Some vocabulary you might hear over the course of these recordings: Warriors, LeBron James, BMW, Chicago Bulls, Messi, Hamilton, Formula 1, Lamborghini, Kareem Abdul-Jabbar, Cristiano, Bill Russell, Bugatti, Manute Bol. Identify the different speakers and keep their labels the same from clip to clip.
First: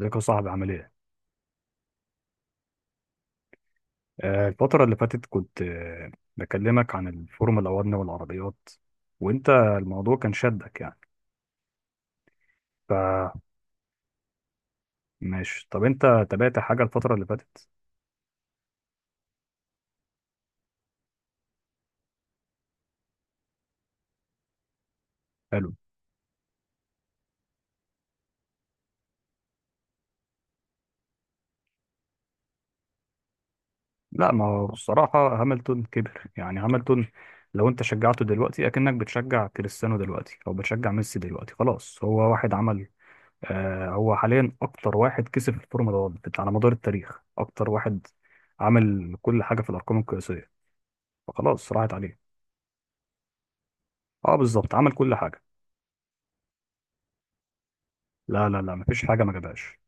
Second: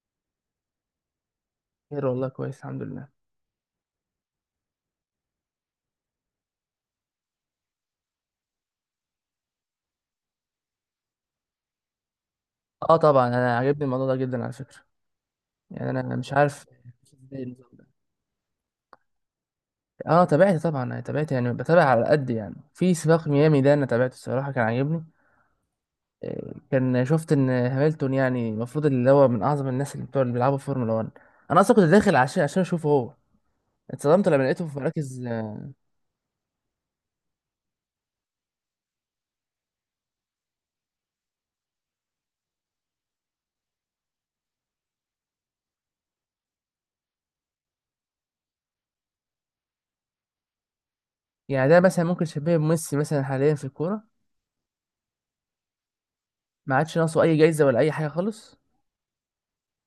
Speaker 1: ازيك يا صاحبي عامل ايه؟
Speaker 2: خير والله، كويس الحمد لله.
Speaker 1: الفترة اللي فاتت كنت بكلمك عن الفورمولا 1 والعربيات، وانت الموضوع كان شدك يعني.
Speaker 2: اه طبعا انا عجبني الموضوع ده جدا على فكره.
Speaker 1: فماشي، طب
Speaker 2: يعني انا
Speaker 1: انت
Speaker 2: أنا مش
Speaker 1: تابعت
Speaker 2: عارف
Speaker 1: حاجة الفترة اللي
Speaker 2: إزاي
Speaker 1: فاتت؟
Speaker 2: النظام ده. اه تابعت طبعا، انا تابعت يعني بتابع على قد يعني. في سباق ميامي ده انا تابعته الصراحه كان عاجبني.
Speaker 1: حلو.
Speaker 2: كان شفت ان هامilton يعني المفروض اللي هو من اعظم الناس اللي بتوع اللي بيلعبوا في فورمولا 1. انا اصلا كنت داخل عشان اشوفه هو. اتصدمت
Speaker 1: لا،
Speaker 2: لما
Speaker 1: ما
Speaker 2: لقيته
Speaker 1: هو
Speaker 2: في مراكز
Speaker 1: الصراحة هاملتون كبر، يعني هاملتون لو انت شجعته دلوقتي اكنك بتشجع كريستيانو دلوقتي او بتشجع ميسي دلوقتي. خلاص، هو واحد عمل هو حاليا اكتر واحد كسب في الفورمولا 1 على مدار التاريخ، اكتر واحد عمل كل حاجة في الارقام القياسية،
Speaker 2: يعني
Speaker 1: فخلاص
Speaker 2: ده
Speaker 1: راحت
Speaker 2: مثلا ممكن
Speaker 1: عليه.
Speaker 2: شبيه بميسي مثلا حاليا في الكوره.
Speaker 1: اه بالظبط، عمل كل حاجه.
Speaker 2: ما عادش ناقصه اي جايزه ولا اي حاجه
Speaker 1: لا
Speaker 2: خالص.
Speaker 1: لا لا، مفيش حاجه ما جابهاش.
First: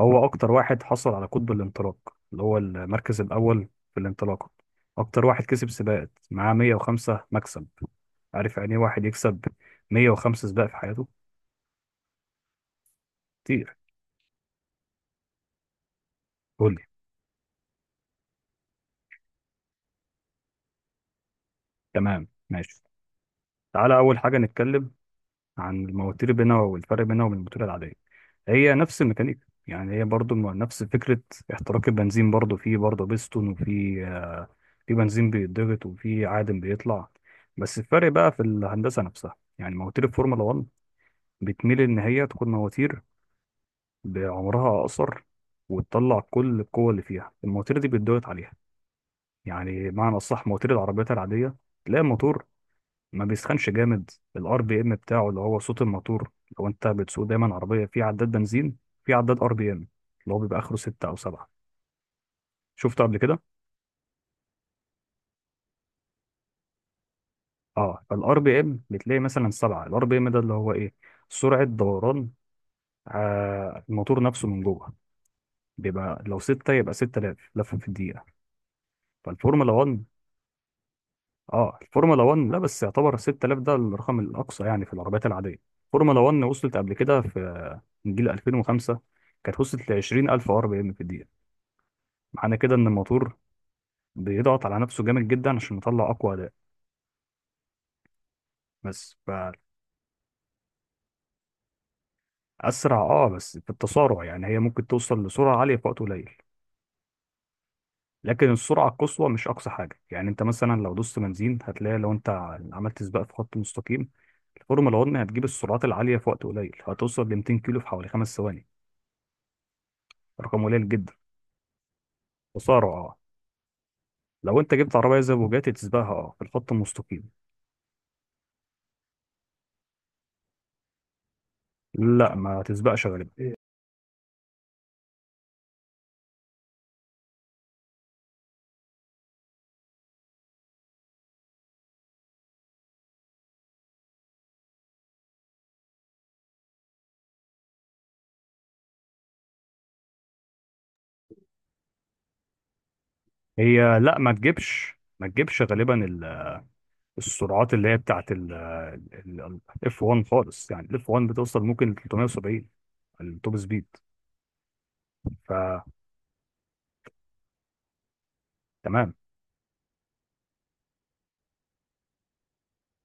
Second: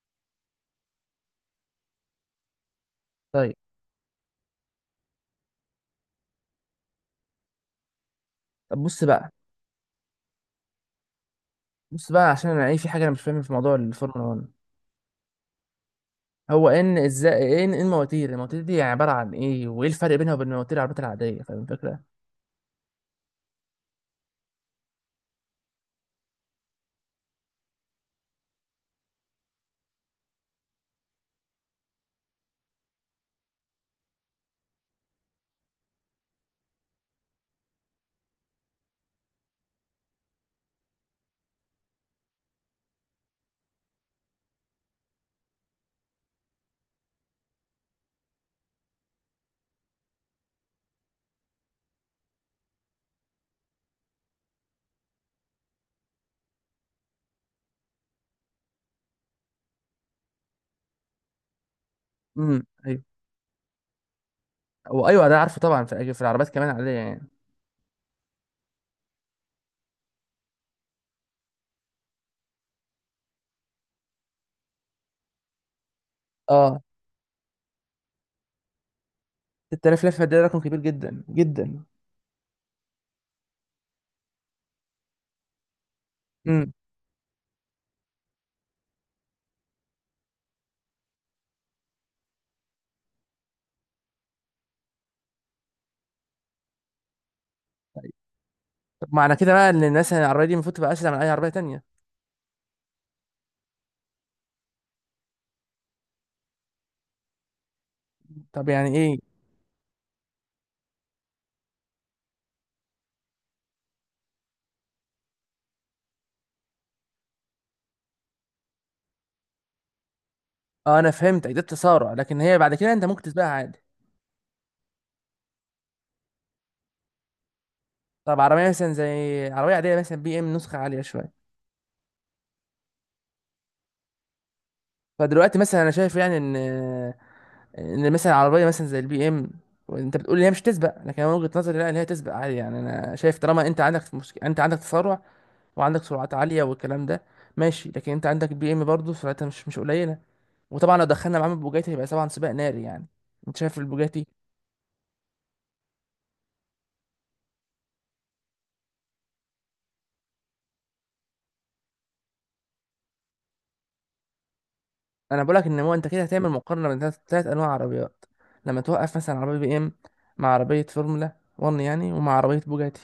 Speaker 1: هو اكتر واحد حصل على قطب الانطلاق، اللي هو المركز
Speaker 2: طيب.
Speaker 1: الاول في الانطلاقه. اكتر واحد كسب سباقات معاه، 105 مكسب. عارف يعني ايه
Speaker 2: طب
Speaker 1: واحد
Speaker 2: بص بقى.
Speaker 1: يكسب 105 سباق في حياته؟
Speaker 2: بص بقى، عشان انا ايه، في حاجه انا مش فاهم في موضوع
Speaker 1: كتير.
Speaker 2: الفورمولا 1. هو
Speaker 1: قول لي.
Speaker 2: ان ازاي، ايه ان إيه المواتير دي يعني عباره عن ايه، وايه الفرق بينها وبين مواتير العربيات العاديه؟ فاهم الفكره؟
Speaker 1: تمام ماشي. تعالى اول حاجه نتكلم عن المواتير بينها والفرق بينها وبين الموتور العاديه. هي نفس الميكانيكا، يعني هي برضو نفس فكره احتراق البنزين، برضو فيه برضو بيستون، وفي بنزين بيتضغط وفي عادم بيطلع. بس الفرق بقى في الهندسة نفسها، يعني مواتير الفورمولا 1 بتميل إن هي تكون مواتير بعمرها أقصر، وتطلع كل القوة اللي فيها. المواتير دي بيتضغط عليها، يعني معنى الصح. مواتير العربيات العادية تلاقي الموتور ما بيسخنش جامد. الار بي ام بتاعه، اللي هو صوت الموتور، لو انت بتسوق دايما عربية في عداد بنزين، في عداد ار بي ام اللي هو بيبقى اخره ستة او سبعة.
Speaker 2: امم،
Speaker 1: شفته
Speaker 2: ايوه.
Speaker 1: قبل كده؟
Speaker 2: هو ايوه ده عارفه طبعا. في في العربيات كمان عاديه يعني.
Speaker 1: اه، فالار بي ام بتلاقي مثلا سبعة. الار بي ام ده اللي هو ايه؟ سرعة دوران الموتور نفسه من جوه، بيبقى لو ستة
Speaker 2: اه،
Speaker 1: يبقى 6000 لفة في الدقيقة. فالفورمولا 1
Speaker 2: 6000 لفه ده رقم كبير جدا
Speaker 1: اه
Speaker 2: جدا.
Speaker 1: الفورمولا 1 لا بس يعتبر 6000 ده الرقم الأقصى يعني في العربيات العادية. الفورمولا 1
Speaker 2: امم.
Speaker 1: وصلت قبل كده في، من جيل 2005 كانت وصلت ل 20000 ار بي ام في الدقيقة. معنى كده إن الموتور بيضغط على نفسه جامد جدا عشان يطلع أقوى أداء.
Speaker 2: طيب. طب
Speaker 1: بس.
Speaker 2: معنى كده بقى ان الناس العربيه دي المفروض تبقى اسرع من اي عربيه تانية؟
Speaker 1: فأسرع، اه بس في التسارع، يعني هي ممكن توصل لسرعة عالية في وقت قليل، لكن
Speaker 2: طب
Speaker 1: السرعه
Speaker 2: يعني
Speaker 1: القصوى
Speaker 2: ايه؟
Speaker 1: مش اقصى حاجه. يعني انت مثلا لو دوست بنزين هتلاقي، لو انت عملت سباق في خط مستقيم، الفورمولا 1 هتجيب السرعات العاليه في وقت قليل، هتوصل ل 200 كيلو في حوالي 5 ثواني، رقم قليل
Speaker 2: اه، انا
Speaker 1: جدا.
Speaker 2: فهمت ده تسارع، لكن هي بعد
Speaker 1: خساره
Speaker 2: كده انت
Speaker 1: اه،
Speaker 2: ممكن تسبقها عادي.
Speaker 1: لو انت جبت عربيه زي بوجاتي تسبقها، اه في الخط المستقيم.
Speaker 2: طب عربيه مثلا زي عربيه عاديه، مثلا بي ام نسخه عاليه شويه.
Speaker 1: لا ما تسبقش غالبا.
Speaker 2: فدلوقتي مثلا انا شايف يعني ان، ان مثلا عربيه مثلا زي البي ام، وانت بتقول لي هي مش تسبق، لكن انا من وجهه نظري لا، ان هي تسبق عادي. يعني انا شايف طالما انت عندك مشكله، انت عندك تسارع وعندك سرعات عاليه والكلام ده، ماشي، لكن انت عندك بي ام برضه سرعتها مش، مش قليله. وطبعا لو دخلنا معاه البوجاتي هيبقى طبعا سباق ناري يعني. انت شايف
Speaker 1: هي لا،
Speaker 2: البوجاتي؟
Speaker 1: ما تجيبش غالبا السرعات اللي هي بتاعت الاف 1 خالص، يعني الاف 1 بتوصل ممكن ل 370، التوب سبيد.
Speaker 2: انا بقول لك ان
Speaker 1: فتمام
Speaker 2: هو انت كده هتعمل مقارنه بين ثلاث انواع عربيات. لما توقف مثلا عربيه بي ام مع عربيه فورمولا 1 يعني، ومع عربيه بوجاتي.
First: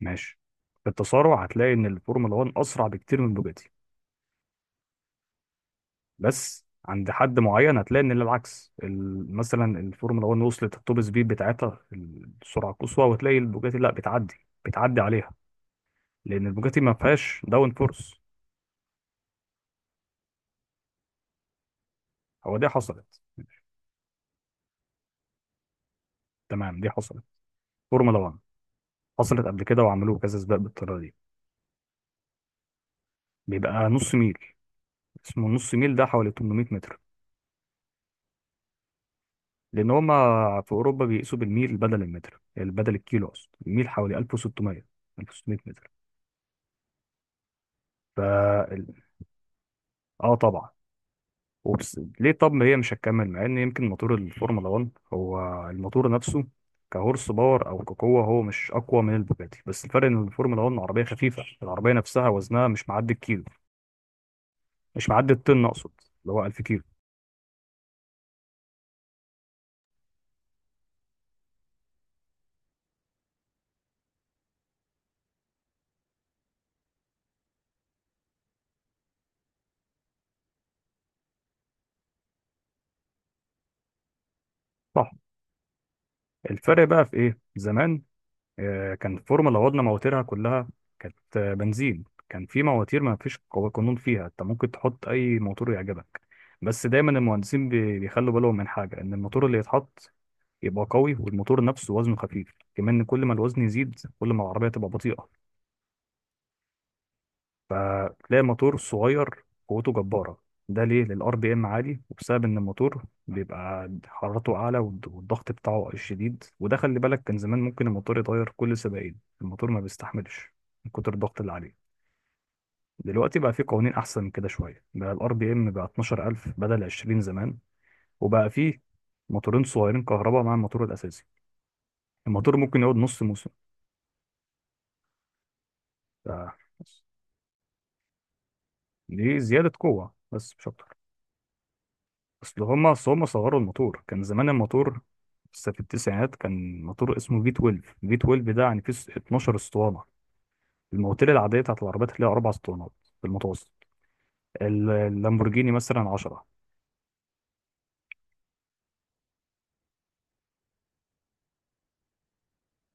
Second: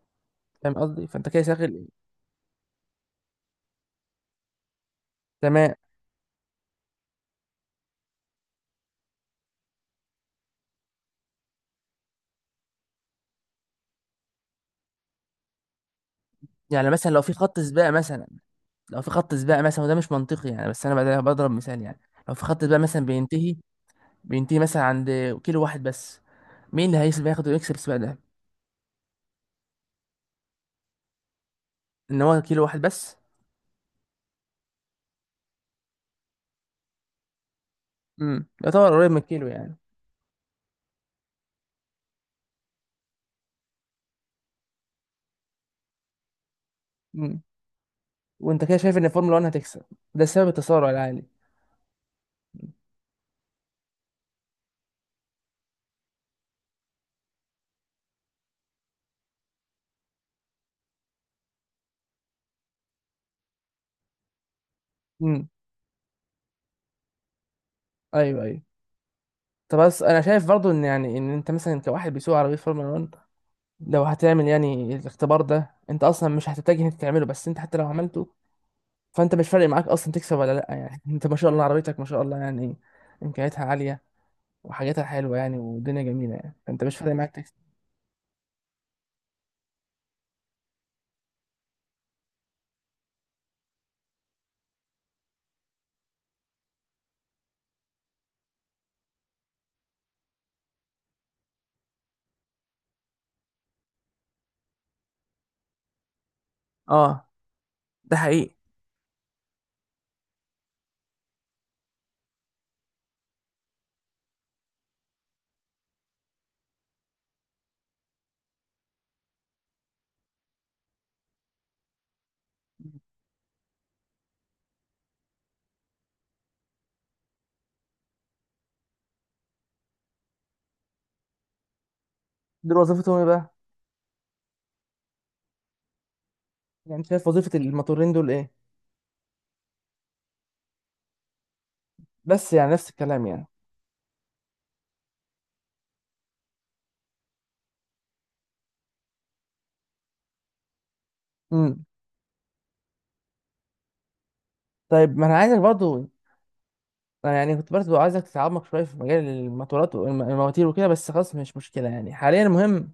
Speaker 1: ماشي.
Speaker 2: فاهم
Speaker 1: في
Speaker 2: قصدي؟ فانت
Speaker 1: التسارع
Speaker 2: كده
Speaker 1: هتلاقي ان
Speaker 2: شاغل.
Speaker 1: الفورمولا 1 اسرع بكتير من بوجاتي.
Speaker 2: تمام.
Speaker 1: بس عند حد معين هتلاقي ان العكس، مثلا الفورمولا 1 وصلت التوب سبيد بتاعتها في السرعه القصوى، وتلاقي البوجاتي لا بتعدي عليها، لان البوجاتي
Speaker 2: يعني
Speaker 1: ما
Speaker 2: مثلا لو في
Speaker 1: فيهاش
Speaker 2: خط
Speaker 1: داون
Speaker 2: سباق
Speaker 1: فورس.
Speaker 2: مثلا، لو في خط سباق مثلا، وده مش منطقي يعني بس انا بعدها بضرب مثال يعني، لو في
Speaker 1: هو
Speaker 2: خط
Speaker 1: دي
Speaker 2: سباق مثلا
Speaker 1: حصلت.
Speaker 2: بينتهي، بينتهي مثلا عند كيلو واحد بس،
Speaker 1: تمام
Speaker 2: مين
Speaker 1: دي
Speaker 2: اللي
Speaker 1: حصلت.
Speaker 2: هيسبق ياخد ويكسب السباق
Speaker 1: فورمولا
Speaker 2: ده؟
Speaker 1: 1 حصلت قبل كده وعملوه كذا سباق بالطريقه دي.
Speaker 2: ان هو كيلو واحد بس.
Speaker 1: بيبقى نص ميل، اسمه نص ميل، ده حوالي 800 متر،
Speaker 2: امم، يعتبر قريب من الكيلو يعني.
Speaker 1: لان هما في اوروبا بيقيسوا بالميل بدل المتر، بدل الكيلو اقصد. الميل حوالي 1600 متر.
Speaker 2: امم.
Speaker 1: ف
Speaker 2: وانت كده شايف ان الفورمولا 1 هتكسب؟ ده
Speaker 1: اه
Speaker 2: سبب
Speaker 1: طبعا.
Speaker 2: التسارع العالي.
Speaker 1: وبس ليه؟ طب ما هي مش هتكمل، مع ان يمكن موتور الفورمولا 1، هو الموتور نفسه كهورس باور او كقوه، هو مش اقوى من البوجاتي. بس الفرق ان الفورمولا 1 عربيه خفيفه، العربيه نفسها وزنها مش معدي الكيلو، مش معدي
Speaker 2: امم.
Speaker 1: الطن اقصد، اللي هو 1000 كيلو.
Speaker 2: ايوه، ايوه. طب بس انا شايف برضو ان يعني، ان انت مثلا كواحد بيسوق عربيه فورمولا 1 لو هتعمل يعني الاختبار ده، انت اصلا مش هتتجه انت تعمله، بس انت حتى لو عملته فانت مش فارق معاك اصلا تكسب ولا لا يعني انت ما شاء الله، عربيتك ما شاء الله يعني، امكانياتها عاليه وحاجاتها
Speaker 1: صح.
Speaker 2: حلوه يعني، والدنيا جميله يعني،
Speaker 1: الفرق
Speaker 2: فانت مش
Speaker 1: بقى
Speaker 2: فارق
Speaker 1: في
Speaker 2: معاك
Speaker 1: ايه؟
Speaker 2: تكسب.
Speaker 1: زمان كان الفورمه اللي عوضنا مواتيرها كلها كانت بنزين. كان في مواتير ما فيش قانون فيها، انت ممكن تحط اي موتور يعجبك. بس دايما المهندسين بيخلوا بالهم من حاجه، ان الموتور اللي يتحط يبقى قوي، والموتور نفسه وزنه خفيف كمان. كل ما الوزن يزيد كل ما العربيه تبقى بطيئه.
Speaker 2: اه. ده
Speaker 1: تلاقي
Speaker 2: حقيقي.
Speaker 1: موتور صغير قوته جبارة، ده ليه؟ للار بي ام عالي، وبسبب ان الموتور بيبقى حرارته اعلى، والضغط بتاعه شديد. وده خلي بالك، كان زمان ممكن الموتور يتغير كل سباقين، الموتور ما بيستحملش من كتر الضغط اللي عليه. دلوقتي بقى في قوانين احسن من كده شويه، بقى الار بي ام بقى 12000 بدل 20 زمان، وبقى فيه موتورين صغيرين كهرباء مع الموتور الاساسي، الموتور
Speaker 2: دول
Speaker 1: ممكن يقعد
Speaker 2: وظيفتهم
Speaker 1: نص
Speaker 2: ايه
Speaker 1: موسم.
Speaker 2: بقى؟
Speaker 1: ف-
Speaker 2: يعني شايف وظيفه الموتورين دول ايه؟
Speaker 1: دي زياده قوه بس مش اكتر.
Speaker 2: بس
Speaker 1: اصل
Speaker 2: يعني نفس
Speaker 1: هما اصل هما
Speaker 2: الكلام يعني.
Speaker 1: صغروا الموتور. كان زمان الموتور لسه في التسعينات، كان موتور اسمه في 12، في 12 ده يعني فيه 12 اسطوانه. المواتير العاديه بتاعت
Speaker 2: امم.
Speaker 1: العربيات اللي هي اربع اسطوانات في المتوسط.
Speaker 2: طيب، ما انا عايزك
Speaker 1: اللامبورجيني مثلا
Speaker 2: برضه،
Speaker 1: 10.
Speaker 2: أنا يعني كنت برضه عايزك تتعمق شويه في مجال الموتورات والمواتير وكده، بس خلاص مش مشكله يعني. حاليا المهم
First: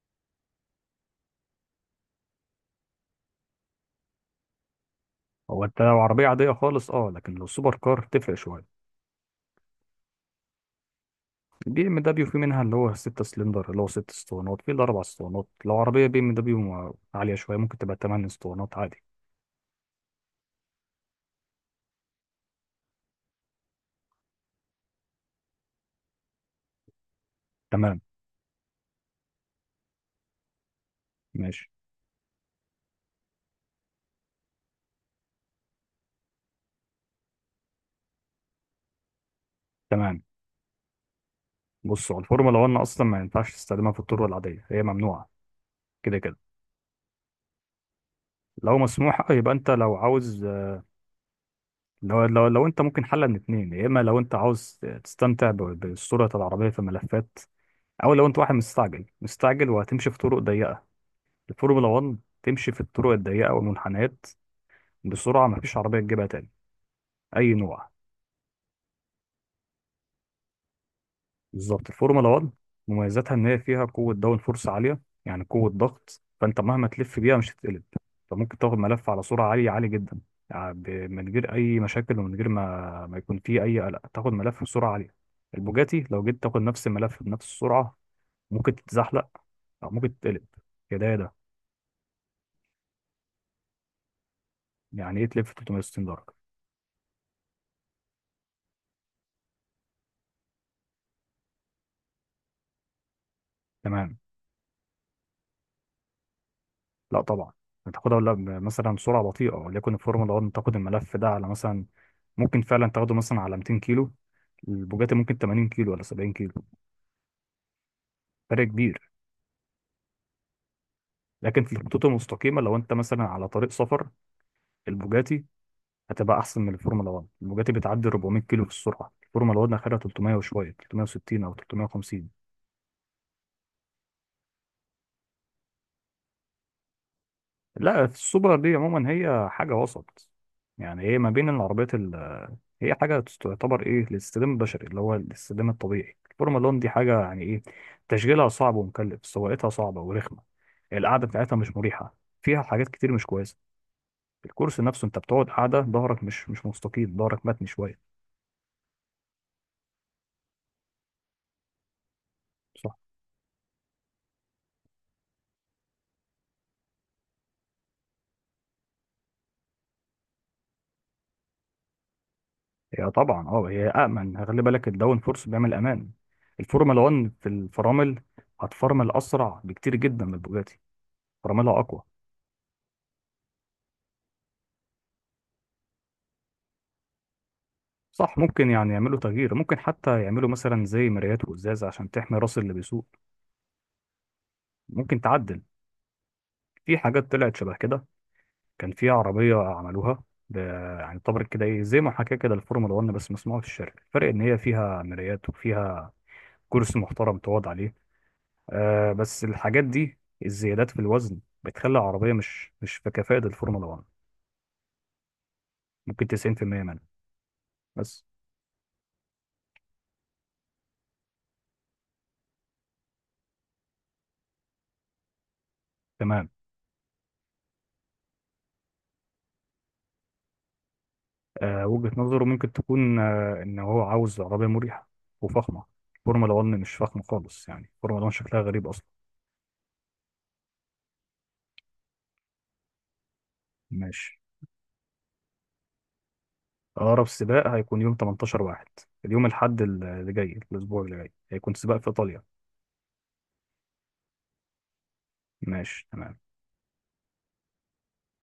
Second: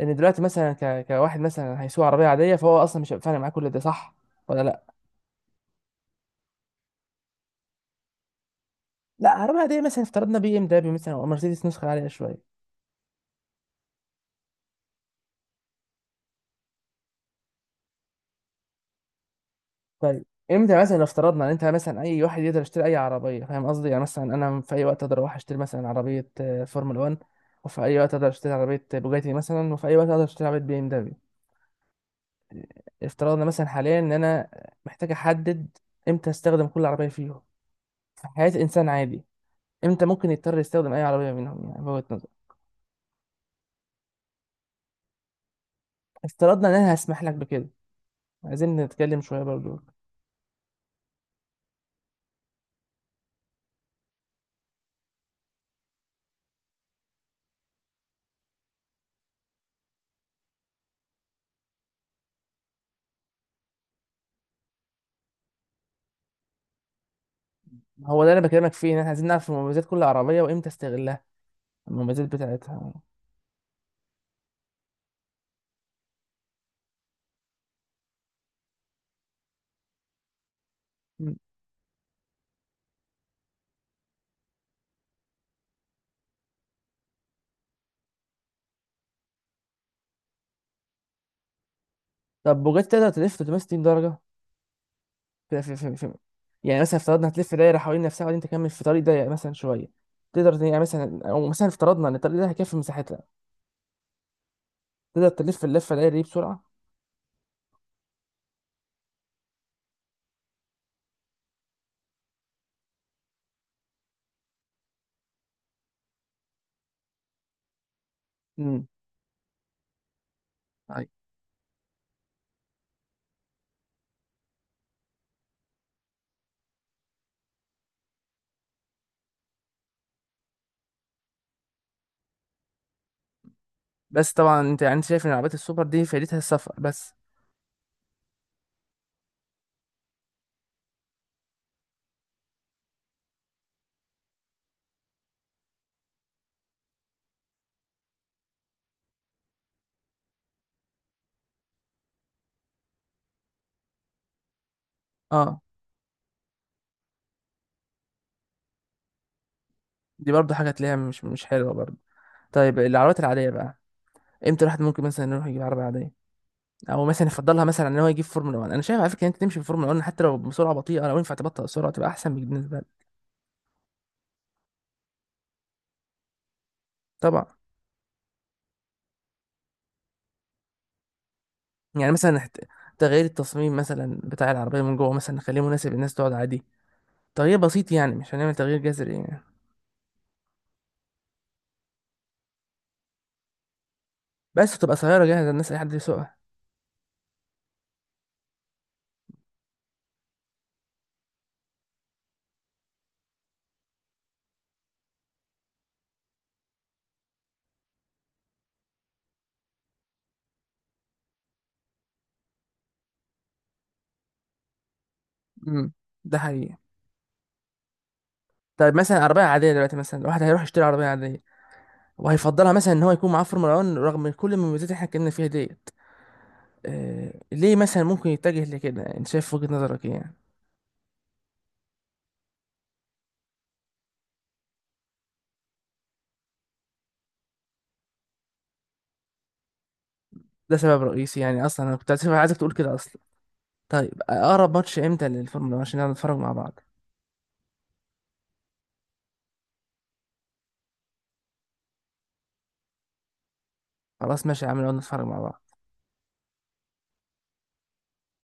Speaker 2: ان دلوقتي مثلا ك... كواحد مثلا هيسوق عربيه عاديه، فهو اصلا مش هيبقى فارق معاه كل ده، صح ولا لا؟
Speaker 1: هو انت لو عربيه عاديه خالص اه، لكن لو سوبر كار تفرق شويه.
Speaker 2: لا، عربية عادية مثلا، افترضنا بي ام دبليو مثلا او مرسيدس
Speaker 1: البي
Speaker 2: نسخة
Speaker 1: ام
Speaker 2: عالية
Speaker 1: دبليو في
Speaker 2: شوية.
Speaker 1: منها اللي هو 6 سلندر، اللي هو 6 اسطوانات، في الاربع اسطوانات. لو عربيه بي ام دبليو عاليه شويه ممكن تبقى 8 اسطوانات عادي.
Speaker 2: طيب، امتى مثلا، لو افترضنا ان انت مثلا، اي واحد يقدر يشتري اي عربية، فاهم قصدي؟ يعني مثلا انا في اي وقت اقدر اروح اشتري مثلا عربية فورمولا 1، وفي اي
Speaker 1: تمام
Speaker 2: وقت اقدر اشتري عربية بوجاتي مثلا، وفي اي وقت اقدر اشتري عربية بي ام دبليو.
Speaker 1: ماشي.
Speaker 2: افترضنا مثلا حاليا ان انا محتاج احدد امتى استخدم كل عربية فيهم في حياة انسان عادي. امتى
Speaker 1: تمام.
Speaker 2: ممكن يضطر يستخدم اي عربية منهم يعني بوجهة
Speaker 1: بصوا،
Speaker 2: نظري؟
Speaker 1: الفورمولا 1 اصلا ما ينفعش تستخدمها في الطرق العاديه، هي ممنوعه كده كده.
Speaker 2: افترضنا ان انا هسمح لك بكده، عايزين
Speaker 1: لو
Speaker 2: نتكلم
Speaker 1: مسموح
Speaker 2: شوية
Speaker 1: يبقى انت
Speaker 2: برضو.
Speaker 1: لو عاوز، لو انت ممكن حل من اتنين، يا اما لو انت عاوز تستمتع بالصوره العربيه في ملفات، او لو انت واحد مستعجل مستعجل وهتمشي في طرق ضيقه. الفورمولا 1 تمشي في الطرق الضيقه والمنحنيات بسرعه، مفيش عربيه تجيبها تاني اي نوع.
Speaker 2: هو ده اللي أنا بكلمك فيه، إن إحنا عايزين نعرف مميزات كل عربية وإمتى استغلها.
Speaker 1: بالظبط
Speaker 2: المميزات
Speaker 1: الفورمولا 1
Speaker 2: بتاعتها.
Speaker 1: مميزاتها ان هي فيها قوه داون فورس عاليه، يعني قوه ضغط. فانت مهما تلف بيها مش هتتقلب، انت ممكن تاخد ملف على سرعه عاليه، عاليه جدا، يعني من
Speaker 2: م.
Speaker 1: غير اي مشاكل، ومن غير ما يكون فيه اي قلق، تاخد ملف بسرعه عاليه. البوجاتي لو جيت تاخد نفس الملف بنفس السرعه ممكن تتزحلق او ممكن تتقلب، يا ده يا ده.
Speaker 2: طب بوجاتي تقدر تلف 360 درجة؟
Speaker 1: يعني ايه تلف
Speaker 2: في في في
Speaker 1: 360
Speaker 2: في
Speaker 1: درجه؟
Speaker 2: يعني مثلا افترضنا هتلف دايرة حوالين نفسها وبعدين تكمل في طريق ضيق مثلا شوية، تقدر ت- يعني مثلا، أو مثلا افترضنا إن الطريق ده هيكفي مساحتها،
Speaker 1: تمام.
Speaker 2: تقدر تلف اللفة الدايرة دي بسرعة؟
Speaker 1: لا طبعا. هتاخدها ولا مثلا بسرعه بطيئه، وليكن الفورمولا 1 تاخد الملف ده على مثلا، ممكن فعلا تاخده مثلا على 200 كيلو، البوجاتي ممكن 80 كيلو ولا 70 كيلو. فرق
Speaker 2: امم.
Speaker 1: كبير.
Speaker 2: أيوة.
Speaker 1: لكن في الخطوط المستقيمه لو انت مثلا على طريق سفر، البوجاتي هتبقى احسن من الفورمولا 1. البوجاتي بتعدي 400 كيلو في السرعه، الفورمولا 1 اخرها 300 وشويه، 360 او 350.
Speaker 2: بس طبعا أنت يعني، أنت شايف إن العربيات السوبر دي فايدتها السفر بس؟
Speaker 1: لا، السوبر دي عموما هي حاجه وسط، يعني هي ما بين العربيات. هي حاجة تعتبر إيه للاستخدام البشري، اللي هو الاستخدام الطبيعي. الفورمولا 1 دي حاجة يعني إيه، تشغيلها صعب ومكلف، سواقتها صعبة ورخمة، القعدة بتاعتها مش مريحة، فيها حاجات كتير مش كويسة. الكرسي نفسه أنت بتقعد
Speaker 2: أه.
Speaker 1: قاعدة ظهرك مش مستقيم، ظهرك متني شوية.
Speaker 2: دي برضه حاجة تلاقيها مش، مش حلوة برضه. طيب
Speaker 1: صح.
Speaker 2: العربيات العادية بقى، إمتى الواحد ممكن مثلا يروح يجيب عربية عادية او مثلا يفضلها مثلا ان هو يجيب فورمولا 1؟ انا شايف على فكره ان انت تمشي في فورمولا 1 حتى لو بسرعه بطيئه، لو ينفع تبطئ السرعه تبقى احسن بالنسبه لك.
Speaker 1: هي طبعا هي أأمن، خلي بالك، الداون فورس بيعمل أمان. الفورمولا 1
Speaker 2: طبعا.
Speaker 1: في الفرامل هتفرمل أسرع بكتير جدا من البوجاتي، فراملها أقوى.
Speaker 2: يعني مثلا حت-، تغيير التصميم مثلا بتاع العربيه من جوه مثلا، نخليه مناسب للناس تقعد عادي، تغيير بسيط يعني مش
Speaker 1: صح،
Speaker 2: هنعمل
Speaker 1: ممكن
Speaker 2: تغيير
Speaker 1: يعني
Speaker 2: جذري
Speaker 1: يعملوا
Speaker 2: يعني،
Speaker 1: تغيير، ممكن حتى يعملوا مثلا زي مرايات وإزاز عشان تحمي راس اللي بيسوق.
Speaker 2: بس تبقى
Speaker 1: ممكن
Speaker 2: سياره جاهزه
Speaker 1: تعدل.
Speaker 2: الناس، اي حد يسوقها.
Speaker 1: في حاجات طلعت شبه كده، كان في عربية عملوها ب... يعني طبعا كده ايه، زي ما حكى كده الفورمولا 1 بس مصنوعة في الشركة، الفرق ان هي فيها مرايات وفيها كرسي محترم تقعد عليه. آه بس الحاجات دي، الزيادات في الوزن، بتخلي العربية مش في كفاءة الفورمولا 1،
Speaker 2: امم.
Speaker 1: ممكن
Speaker 2: ده حقيقي.
Speaker 1: 90% منها بس.
Speaker 2: طيب مثلا عربيه عاديه دلوقتي، مثلا الواحد هيروح يشتري عربيه عاديه وهيفضلها مثلا ان هو يكون معاه فورمولا 1 رغم كل المميزات اللي احنا اتكلمنا فيها ديت،
Speaker 1: تمام.
Speaker 2: آه ليه مثلا ممكن يتجه لكده؟ انت شايف وجهه نظرك ايه يعني؟
Speaker 1: آه، وجهة نظره ممكن تكون ان هو عاوز عربية مريحة وفخمة. الفورمولا 1 مش فخمة خالص، يعني الفورمولا 1 شكلها غريب اصلا.
Speaker 2: ده سبب رئيسي يعني اصلا، انا كنت عايزك تقول كده اصلا. طيب
Speaker 1: ماشي.
Speaker 2: اقرب ماتش امتى للفورمولا 1 عشان نقعد نتفرج مع بعض؟
Speaker 1: أقرب سباق هيكون يوم 18 واحد، اليوم الأحد اللي جاي، الأسبوع اللي جاي، هيكون سباق في إيطاليا.
Speaker 2: خلاص ماشي يا عم، نقعد نتفرج مع بعض.
Speaker 1: ماشي تمام.